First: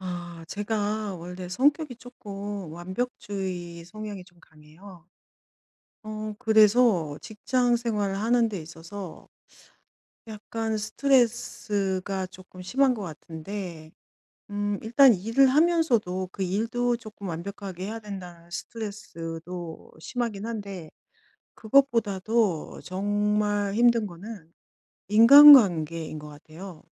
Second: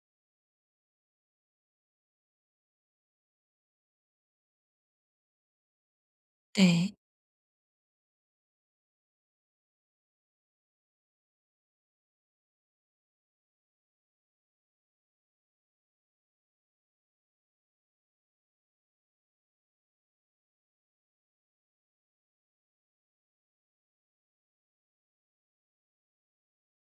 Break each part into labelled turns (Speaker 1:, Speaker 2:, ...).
Speaker 1: 제가 원래 성격이 조금 완벽주의 성향이 좀 강해요.
Speaker 2: 네.
Speaker 1: 그래서 직장 생활을 하는 데 있어서 약간 스트레스가 조금 심한 것 같은데, 일단 일을 하면서도 그 일도 조금 완벽하게 해야 된다는 스트레스도 심하긴 한데, 그것보다도 정말 힘든 거는 인간관계인 것 같아요.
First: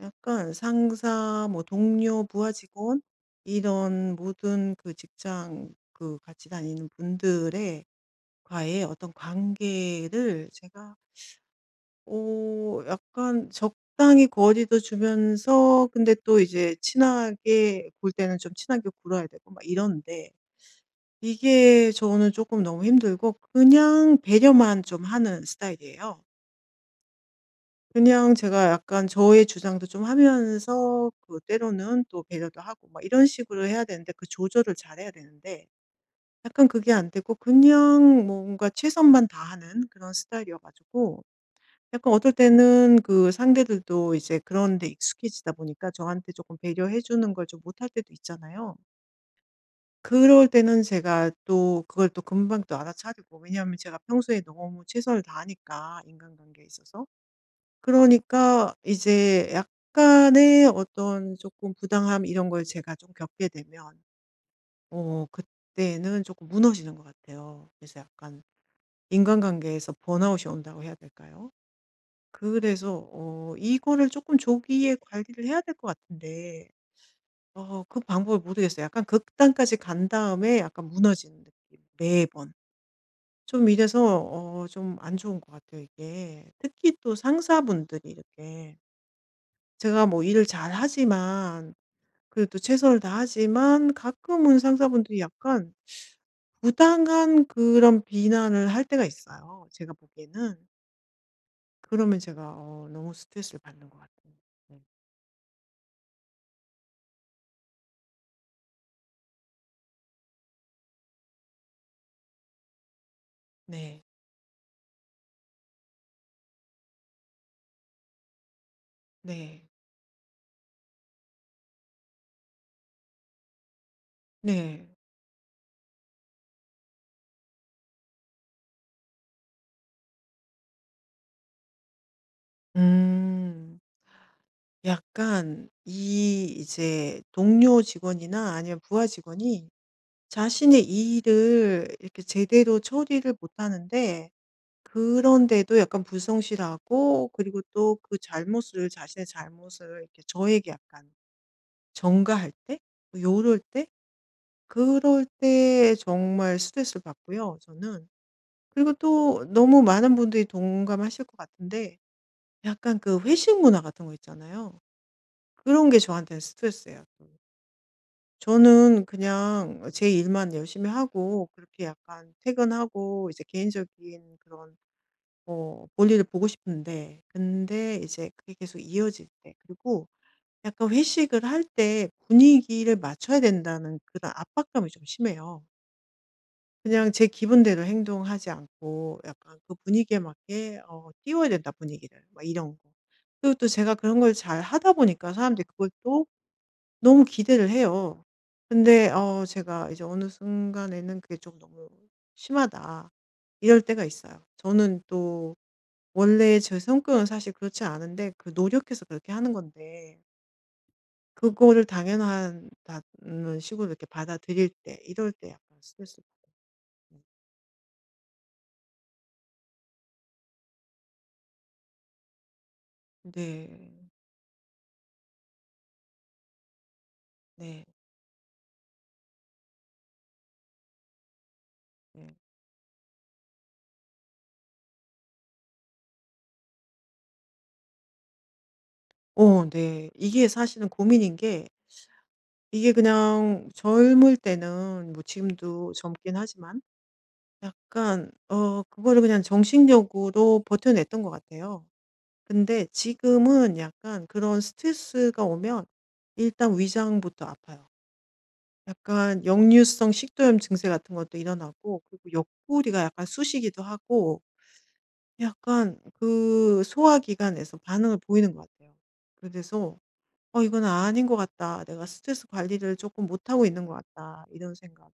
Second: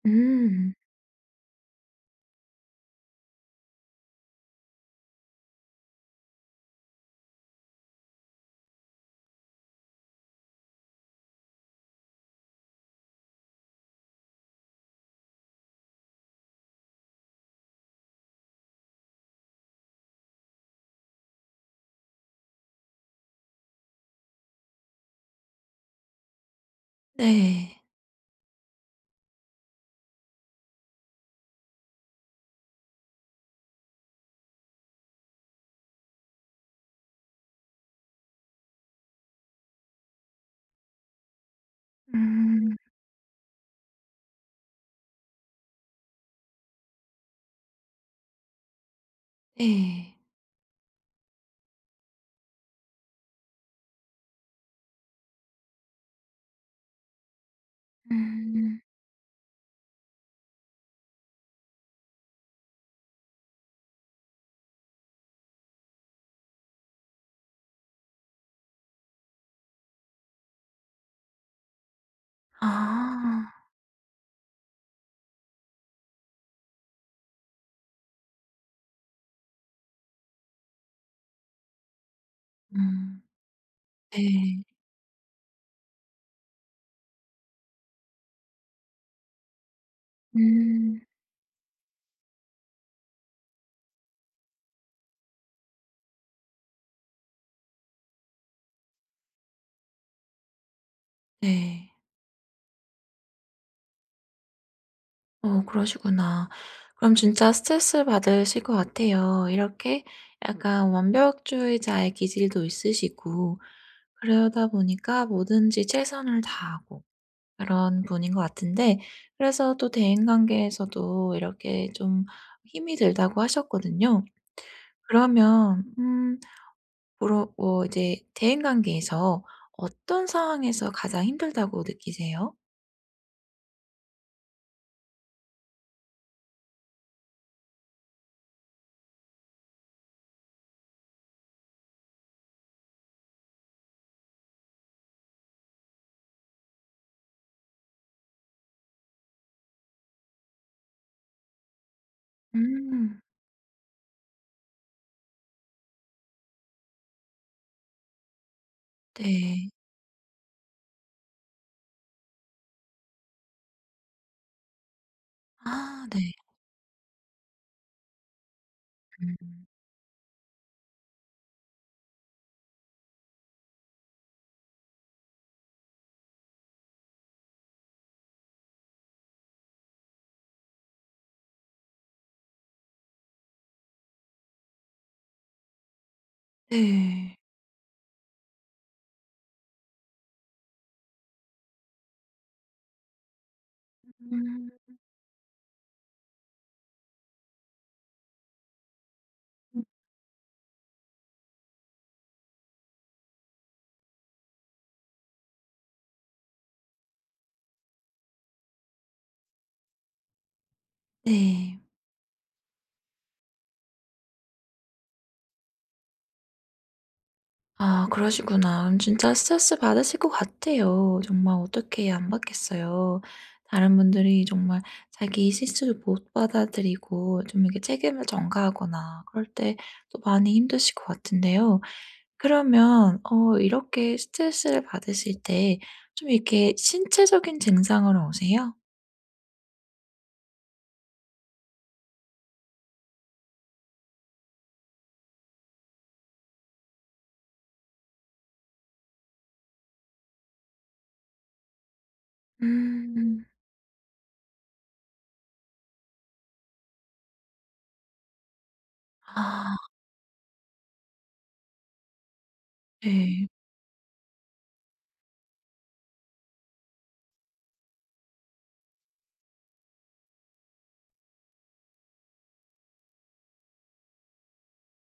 Speaker 1: 약간
Speaker 2: 음.
Speaker 1: 상사, 뭐 동료, 부하 직원, 이런 모든 그 직장 그 같이 다니는 분들의 과의 어떤 관계를 제가 약간 적당히 거리도 주면서, 근데 또 이제 친하게 굴 때는 좀 친하게 굴어야 되고 막 이런데, 이게 저는 조금 너무 힘들고 그냥 배려만 좀 하는 스타일이에요.
Speaker 2: 네.
Speaker 1: 그냥 제가 약간 저의 주장도 좀 하면서, 그 때로는 또 배려도 하고 막 이런 식으로 해야 되는데, 그 조절을 잘해야 되는데, 약간 그게 안 되고 그냥 뭔가 최선만 다하는 그런 스타일이어 가지고, 약간 어떨
Speaker 2: 음.
Speaker 1: 때는 그 상대들도 이제 그런 데 익숙해지다 보니까 저한테 조금 배려해 주는 걸 좀 못할 때도 있잖아요.
Speaker 2: 네.
Speaker 1: 그럴 때는 제가 또 그걸 또 금방 또 알아차리고, 왜냐하면 제가 평소에 너무 최선을 다하니까, 인간관계에 있어서. 그러니까
Speaker 2: 음.
Speaker 1: 이제 약간의 어떤 조금 부당함 이런 걸 제가 좀 겪게 되면 그때는 조금 무너지는 것 같아요. 그래서 약간 인간관계에서 번아웃이 온다고 해야 될까요? 그래서
Speaker 2: 아.
Speaker 1: 이거를 조금 조기에 관리를 해야 될 것 같은데 그 방법을 모르겠어요. 약간 극단까지 간 다음에 약간 무너지는 느낌 매번.
Speaker 2: 음.
Speaker 1: 좀 이래서
Speaker 2: 네.
Speaker 1: 좀 안 좋은 것 같아요 이게. 특히 또 상사분들이 이렇게 제가 뭐 일을
Speaker 2: 음.
Speaker 1: 잘하지만, 그래도 최선을 다하지만, 가끔은 상사분들이 약간 부당한 그런 비난을 할 때가 있어요, 제가 보기에는.
Speaker 2: 네.
Speaker 1: 그러면 제가 너무 스트레스를 받는 것 같아요. 네.
Speaker 2: 그러시구나. 그럼 진짜 스트레스 받으실 것 같아요. 이렇게 약간 완벽주의자의 기질도 있으시고
Speaker 1: 네.
Speaker 2: 그러다 보니까 뭐든지 최선을 다하고 그런 분인 것 같은데
Speaker 1: 네.
Speaker 2: 그래서 또 대인 관계에서도 이렇게 좀 힘이 들다고 하셨거든요.
Speaker 1: 네.
Speaker 2: 그러면 뭐로 뭐 이제 대인 관계에서 어떤 상황에서 가장 힘들다고 느끼세요?
Speaker 1: 음. 약간 이 이제 동료 직원이나 아니면 부하 직원이 자신의 일을 이렇게 제대로 처리를 못 하는데, 그런데도 약간 불성실하고, 그리고 또 그 잘못을, 자신의 잘못을 이렇게 저에게 약간 전가할 때,
Speaker 2: 음.
Speaker 1: 뭐 요럴 때, 그럴 때 정말 스트레스를 받고요, 저는. 그리고 또
Speaker 2: 네.
Speaker 1: 너무 많은 분들이 동감하실 것 같은데, 약간 그 회식 문화 같은 거 있잖아요. 그런 게
Speaker 2: 아 네.
Speaker 1: 저한테는 스트레스예요. 또. 저는
Speaker 2: 음.
Speaker 1: 그냥 제 일만 열심히 하고 그렇게 약간 퇴근하고 이제 개인적인 그런 볼일을 보고 싶은데, 근데 이제 그게 계속 이어질 때, 그리고 약간 회식을 할 때 분위기를 맞춰야 된다는 그런 압박감이 좀 심해요. 그냥 제
Speaker 2: 네.
Speaker 1: 기분대로 행동하지 않고 약간 그 분위기에 맞게 띄워야 된다, 분위기를. 막 이런 거. 그리고 또 제가 그런 걸
Speaker 2: 음.
Speaker 1: 잘하다 보니까 사람들이 그걸 또 너무 기대를 해요. 근데 제가 이제 어느 순간에는 그게 좀 너무 심하다 이럴 때가 있어요. 저는 또 원래 제 성격은 사실 그렇지 않은데, 그 노력해서 그렇게 하는 건데,
Speaker 2: 네.
Speaker 1: 그거를 당연하다는 식으로 이렇게 받아들일 때, 이럴 때 약간 스트레스를 받는.
Speaker 2: 아 그러시구나. 그럼 진짜 스트레스 받으실 것 같아요. 정말 어떻게 해야 안 받겠어요.
Speaker 1: 네.
Speaker 2: 다른 분들이 정말 자기 실수를 못 받아들이고 좀 이렇게
Speaker 1: 네.
Speaker 2: 책임을 전가하거나 그럴 때 또 많이 힘드실 것 같은데요.
Speaker 1: 네.
Speaker 2: 그러면 이렇게 스트레스를 받으실 때 좀 이렇게 신체적인 증상으로 오세요?
Speaker 1: 네. 이게 사실은 고민인 게, 이게 그냥 젊을 때는, 뭐 지금도 젊긴 하지만, 약간 그거를 그냥 정신력으로 버텨냈던 것 같아요. 근데
Speaker 2: 음.
Speaker 1: 지금은 약간 그런 스트레스가 오면 일단 위장부터 아파요. 약간
Speaker 2: 아
Speaker 1: 역류성 식도염 증세 같은 것도 일어나고, 그리고 옆구리가 약간
Speaker 2: 네.
Speaker 1: 쑤시기도 하고, 약간 그 소화기관에서 반응을 보이는 것 같아요. 그래서 이건 아닌 것 같다. 내가 스트레스 관리를 조금 못하고 있는 것 같다.' 이런 생각이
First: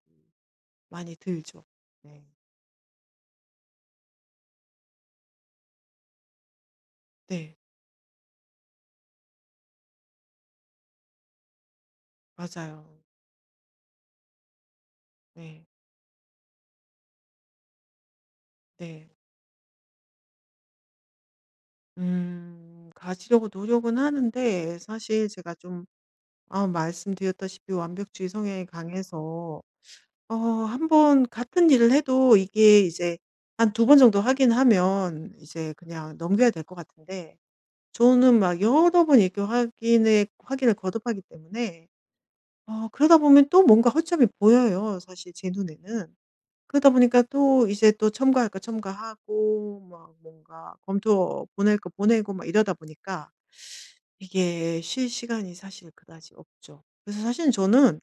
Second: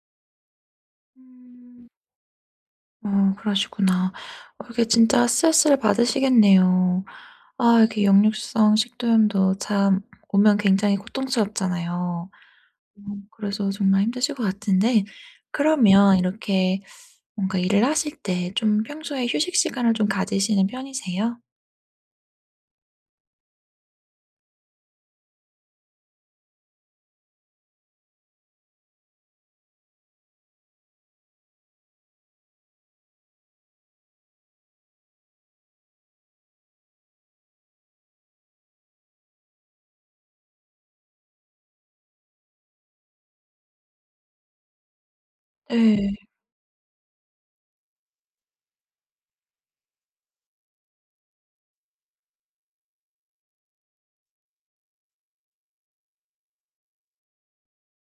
Speaker 1: 많이 들죠.
Speaker 2: 음.
Speaker 1: 네.
Speaker 2: 그러시구나. 이게 진짜 스트레스를 받으시겠네요.
Speaker 1: 네.
Speaker 2: 아 이렇게 역류성 식도염도 참 오면 굉장히 고통스럽잖아요.
Speaker 1: 맞아요.
Speaker 2: 음. 그래서 정말 힘드실 것 같은데
Speaker 1: 네.
Speaker 2: 그러면 이렇게 뭔가 일을 하실 때 좀
Speaker 1: 네.
Speaker 2: 평소에 휴식 시간을 좀 가지시는 편이세요?
Speaker 1: 음. 가지려고 노력은 하는데, 사실 제가 좀, 말씀드렸다시피 완벽주의 성향이 강해서, 어번 같은 일을 해도 이게 이제 한 두 번 정도 하긴 하면 이제 그냥 넘겨야 될 것 같은데, 저는 막 여러 번 이렇게 확인에 확인을 거듭하기 때문에 그러다 보면 또 뭔가 허점이 보여요 사실 제 눈에는.
Speaker 2: 네.
Speaker 1: 그러다 보니까 또 이제 또 첨가할 거 첨가하고 막 뭔가 검토 보낼 거 보내고 막 이러다 보니까 이게 쉴 시간이 사실 그다지 없죠. 그래서 사실 저는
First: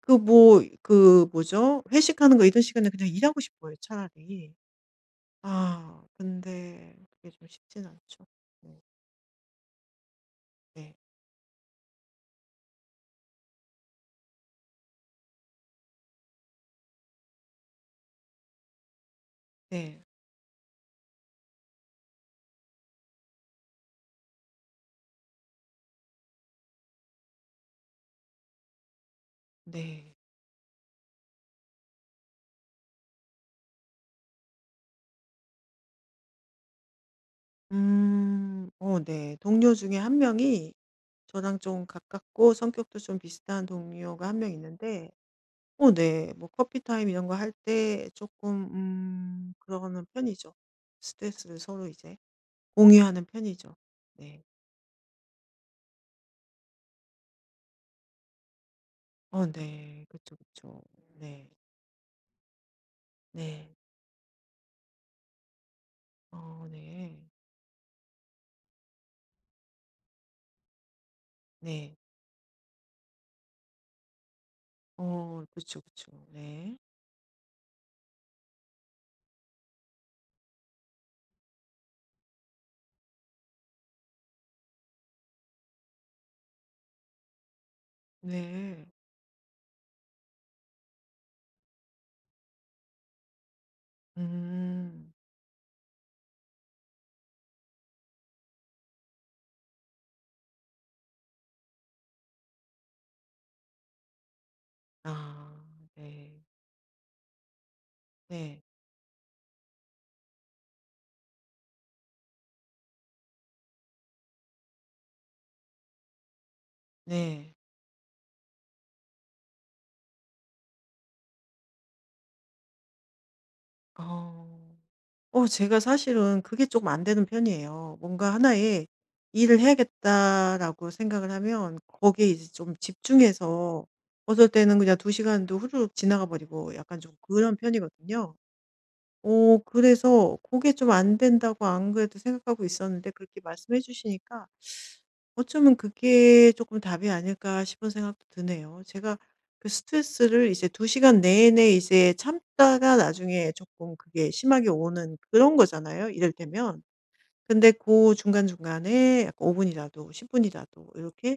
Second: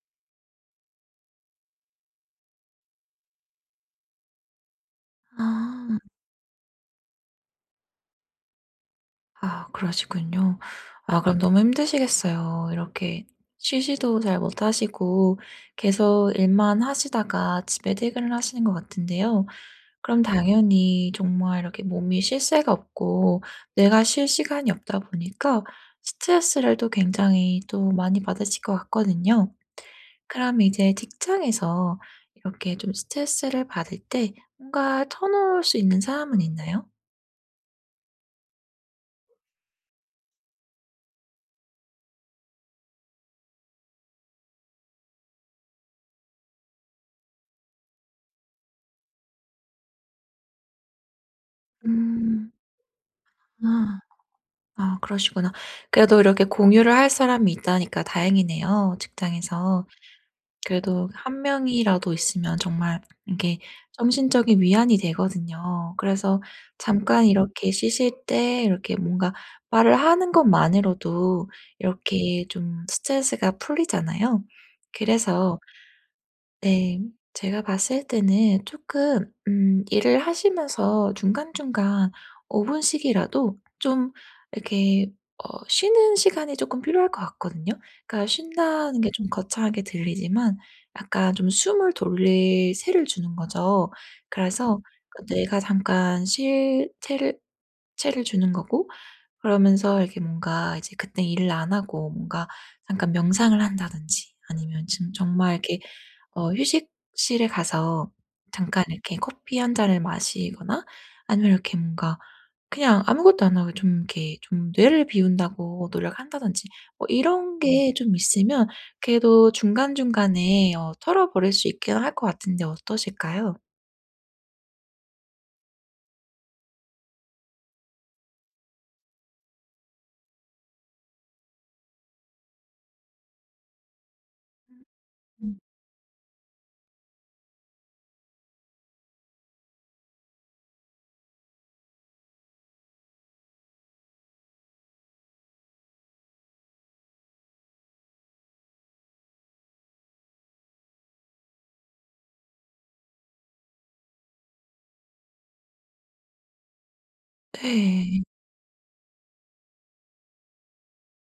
Speaker 1: 그 뭐 그 뭐죠? 회식하는 거 이런 시간에 그냥 일하고 싶어요 차라리.
Speaker 2: 아.
Speaker 1: 아 근데 그게 좀 쉽진 않죠. 네.
Speaker 2: 아 그러시군요.
Speaker 1: 네.
Speaker 2: 아 그럼 너무 힘드시겠어요. 이렇게 쉬지도 잘 못하시고 계속 일만 하시다가 집에 퇴근을 하시는 것 같은데요.
Speaker 1: 네.
Speaker 2: 그럼 당연히 정말 이렇게 몸이 쉴 새가 없고 내가 쉴 시간이 없다 보니까 스트레스를 또 굉장히 또 많이 받으실 것 같거든요.
Speaker 1: 네.
Speaker 2: 그럼 이제 직장에서 이렇게 좀 스트레스를 받을 때 뭔가 터놓을 수 있는 사람은 있나요?
Speaker 1: 음. 네. 동료 중에 한 명이, 저랑 좀 가깝고 성격도 좀 비슷한 동료가 한 명 있는데, 네. 뭐 커피 타임 이런 거 할 때 조금, 그러는 편이죠. 스트레스를 서로 이제
Speaker 2: 음.
Speaker 1: 공유하는 편이죠.
Speaker 2: 아.
Speaker 1: 네.
Speaker 2: 아 그러시구나. 그래도 이렇게 공유를 할 사람이 있다니까 다행이네요, 직장에서.
Speaker 1: 네. 그쵸, 그쵸.
Speaker 2: 그래도 한
Speaker 1: 네.
Speaker 2: 명이라도 있으면 정말 이게
Speaker 1: 네.
Speaker 2: 정신적인 위안이 되거든요. 그래서
Speaker 1: 네.
Speaker 2: 잠깐 이렇게 쉬실 때 이렇게 뭔가 말을 하는 것만으로도
Speaker 1: 네.
Speaker 2: 이렇게 좀 스트레스가 풀리잖아요. 그래서
Speaker 1: 그쵸, 그쵸. 네.
Speaker 2: 네. 제가 봤을 때는 조금 일을 하시면서 중간중간 5 분씩이라도 좀 이렇게 쉬는 시간이 조금 필요할 것 같거든요. 그러니까
Speaker 1: 네.
Speaker 2: 쉰다는 게 좀 거창하게 들리지만 약간 좀 숨을 돌릴 새를 주는 거죠. 그래서
Speaker 1: 음.
Speaker 2: 내가 잠깐 쉴 새를 를 주는 거고 그러면서 이렇게 뭔가 이제 그때 일을 안 하고 뭔가 잠깐 명상을 한다든지 아니면 지금 정말
Speaker 1: 아
Speaker 2: 이렇게
Speaker 1: 네.
Speaker 2: 휴식실에 가서
Speaker 1: 네.
Speaker 2: 잠깐 이렇게 커피 한 잔을 마시거나 아니면 이렇게 뭔가 그냥 아무것도 안 하고 좀 이렇게 좀 뇌를 비운다고 노력한다든지 뭐
Speaker 1: 네.
Speaker 2: 이런 게 좀 있으면 그래도 중간중간에 털어버릴 수 있긴 할 것 같은데 어떠실까요?
Speaker 1: 어. 제가 사실은 그게 조금 안 되는 편이에요. 뭔가 하나의 '일을 해야겠다.'라고 생각을 하면 거기에 이제 좀 집중해서 어떨 때는 그냥 두 시간도
Speaker 2: 음.
Speaker 1: 후루룩 지나가 버리고 약간 좀 그런 편이거든요. 오, 그래서 그게 좀 안 된다고 안 그래도 생각하고 있었는데, 그렇게 말씀해 주시니까 어쩌면 그게 조금 답이 아닐까 싶은 생각도 드네요, 제가. 그 스트레스를 이제 2시간 내내 이제 참다가 나중에 조금 그게 심하게 오는 그런 거잖아요, 이를테면. 근데 그
Speaker 2: 네.
Speaker 1: 중간중간에 약간 5분 분이라도 10분 분이라도 이렇게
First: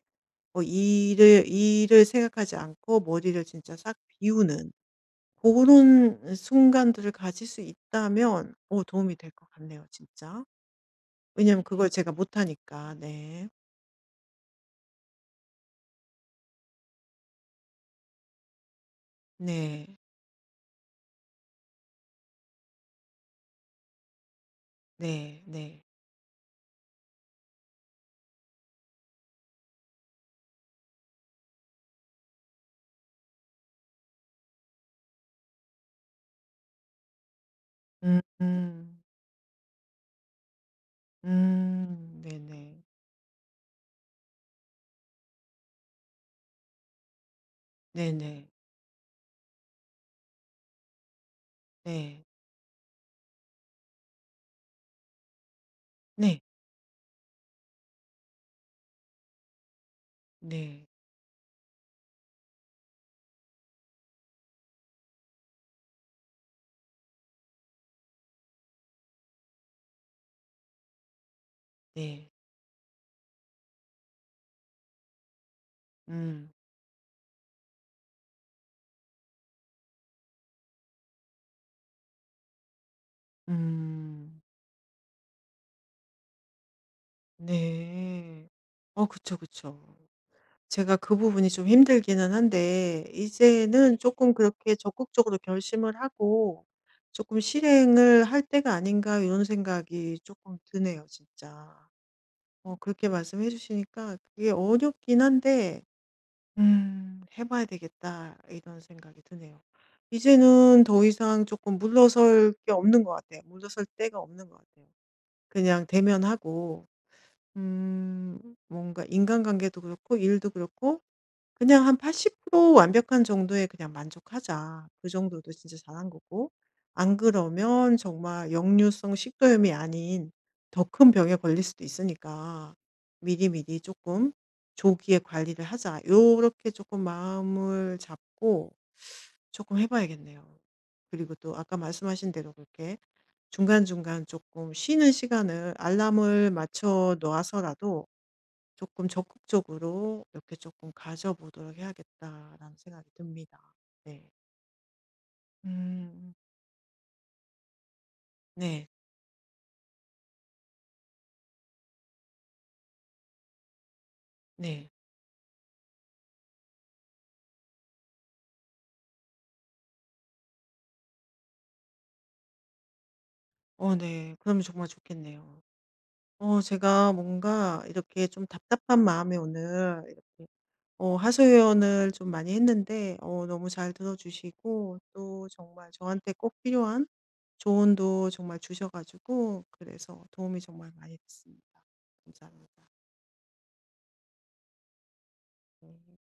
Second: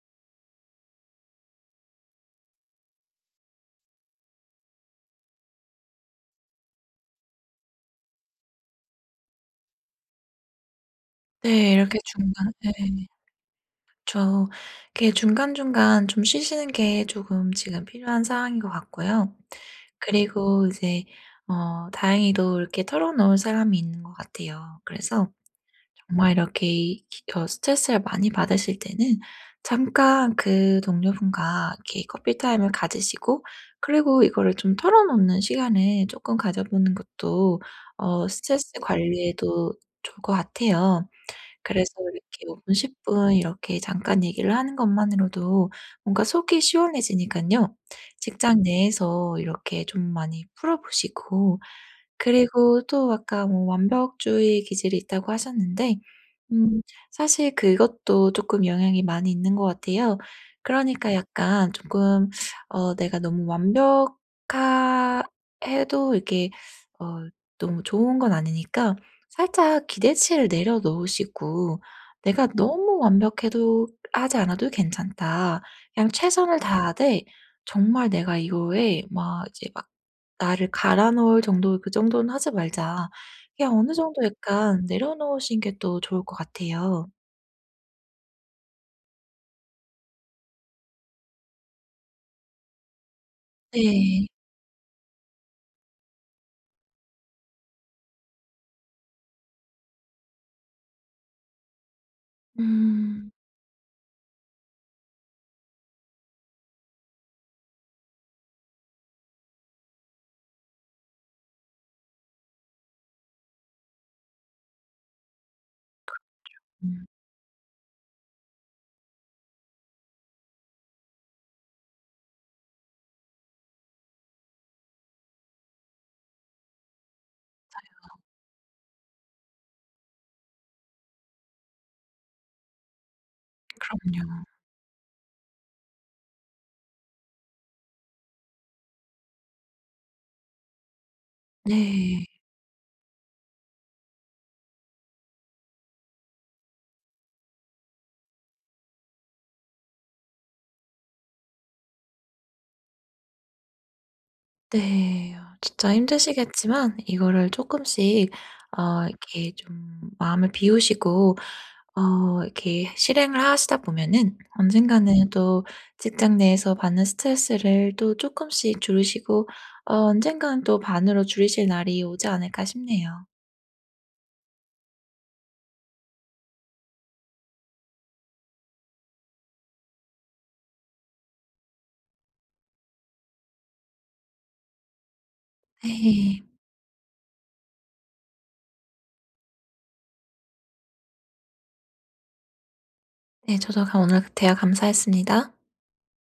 Speaker 1: 뭐 일을 생각하지 않고 머리를 진짜 싹 비우는 그런 순간들을 가질 수 있다면 도움이 될 것 같네요, 진짜. 왜냐면
Speaker 2: 네.
Speaker 1: 그걸
Speaker 2: 이렇게
Speaker 1: 제가 못
Speaker 2: 중간 에
Speaker 1: 하니까. 네.
Speaker 2: 그쵸. 이렇게 중간중간 좀 쉬시는 게 조금 지금 필요한 상황인 것 같고요.
Speaker 1: 네.
Speaker 2: 그리고 이제 다행히도 이렇게 털어놓을 사람이 있는 것 같아요. 그래서
Speaker 1: 네. 네.
Speaker 2: 정말 이렇게 이 어 스트레스를 많이 받으실 때는 잠깐 그 동료분과 이렇게 커피 타임을 가지시고 그리고 이거를 좀 털어놓는 시간을 조금 가져보는 것도
Speaker 1: 음.
Speaker 2: 스트레스
Speaker 1: 음.
Speaker 2: 관리에도 좋을 것 같아요. 그래서 이렇게 5 분,
Speaker 1: 네네.
Speaker 2: 10분 이렇게 잠깐 얘기를 하는 것만으로도 뭔가 속이 시원해지니까요
Speaker 1: 네네.
Speaker 2: 직장 내에서 이렇게 좀 많이 풀어 보시고
Speaker 1: 네.
Speaker 2: 그리고 또 아까 뭐 완벽주의 기질이 있다고 하셨는데
Speaker 1: 네.
Speaker 2: 음 사실 그것도 쪼끔 영향이 많이 있는 것 같아요.
Speaker 1: 네.
Speaker 2: 그러니까 약간 쪼끔 내가 너무 완벽하 해도 이렇게 어 너무 좋은 건 아니니까 살짝 기대치를 내려놓으시고
Speaker 1: 네.
Speaker 2: '내가 너무 완벽해도 하지 않아도 괜찮다. 그냥
Speaker 1: 음.
Speaker 2: 최선을 다하되 정말 내가 이거에 막 이제 막 나를 갈아 넣을 정도 그 정도는 하지 말자. 그냥 어느 정도
Speaker 1: 음.
Speaker 2: 약간 내려놓으신 게 또 좋을 것 같아요.'
Speaker 1: 네. 그쵸, 그쵸. 제가 그 부분이 좀 힘들기는 한데, 이제는
Speaker 2: 네.
Speaker 1: 조금 그렇게 적극적으로 결심을 하고 조금 '실행을 할 때가 아닌가.' 이런 생각이 조금 드네요 진짜. 그렇게
Speaker 2: 음.
Speaker 1: 말씀해 주시니까 그게 어렵긴 한데, '해 봐야 되겠다.' 이런 생각이 드네요. 이제는 더 이상 조금 물러설 게 없는 것 같아요. 물러설 때가 없는 것 같아요. 그냥 대면하고,
Speaker 2: 음
Speaker 1: 음 뭔가 인간관계도 그렇고 일도 그렇고 그냥 한 80% 완벽한 정도에 그냥 만족하자. 그 정도도 진짜 잘한 거고. 안 그러면 정말 역류성 식도염이 아닌 더 큰 병에 걸릴 수도 있으니까 미리미리
Speaker 2: 그럼요.
Speaker 1: 조금 조기에 관리를 하자. 요렇게 조금 마음을 잡고 조금 해 봐야겠네요. 그리고 또 아까
Speaker 2: 네.
Speaker 1: 말씀하신 대로 그렇게 중간중간 조금 쉬는 시간을 알람을 맞춰 놓아서라도 조금 적극적으로 이렇게 조금 가져보도록 해야겠다라는 생각이 듭니다. 네.
Speaker 2: 네. 진짜
Speaker 1: 음.
Speaker 2: 힘드시겠지만 이거를 쪼끔씩
Speaker 1: 네.
Speaker 2: 이렇게 좀 마음을 비우시고 이렇게 실행을 하시다 보면은
Speaker 1: 네.
Speaker 2: 언젠가는 또 직장 내에서 받는 스트레스를 또 쪼끔씩 줄이시고 언젠가는 또 반으로 줄이실 날이 오지 않을까 싶네요.
Speaker 1: 네. 그러면 정말 좋겠네요. 제가 뭔가 이렇게 좀 답답한 마음에 오늘 이렇게 하소연을 좀 많이 했는데, 너무 잘 들어 주시고 또 정말 저한테
Speaker 2: 네.
Speaker 1: 꼭 필요한 조언도 정말 주셔 가지고, 그래서 도움이 정말 많이 됐습니다. 감사합니다.
Speaker 2: 네, 저도 오늘 대화 감사했습니다.
Speaker 1: 네.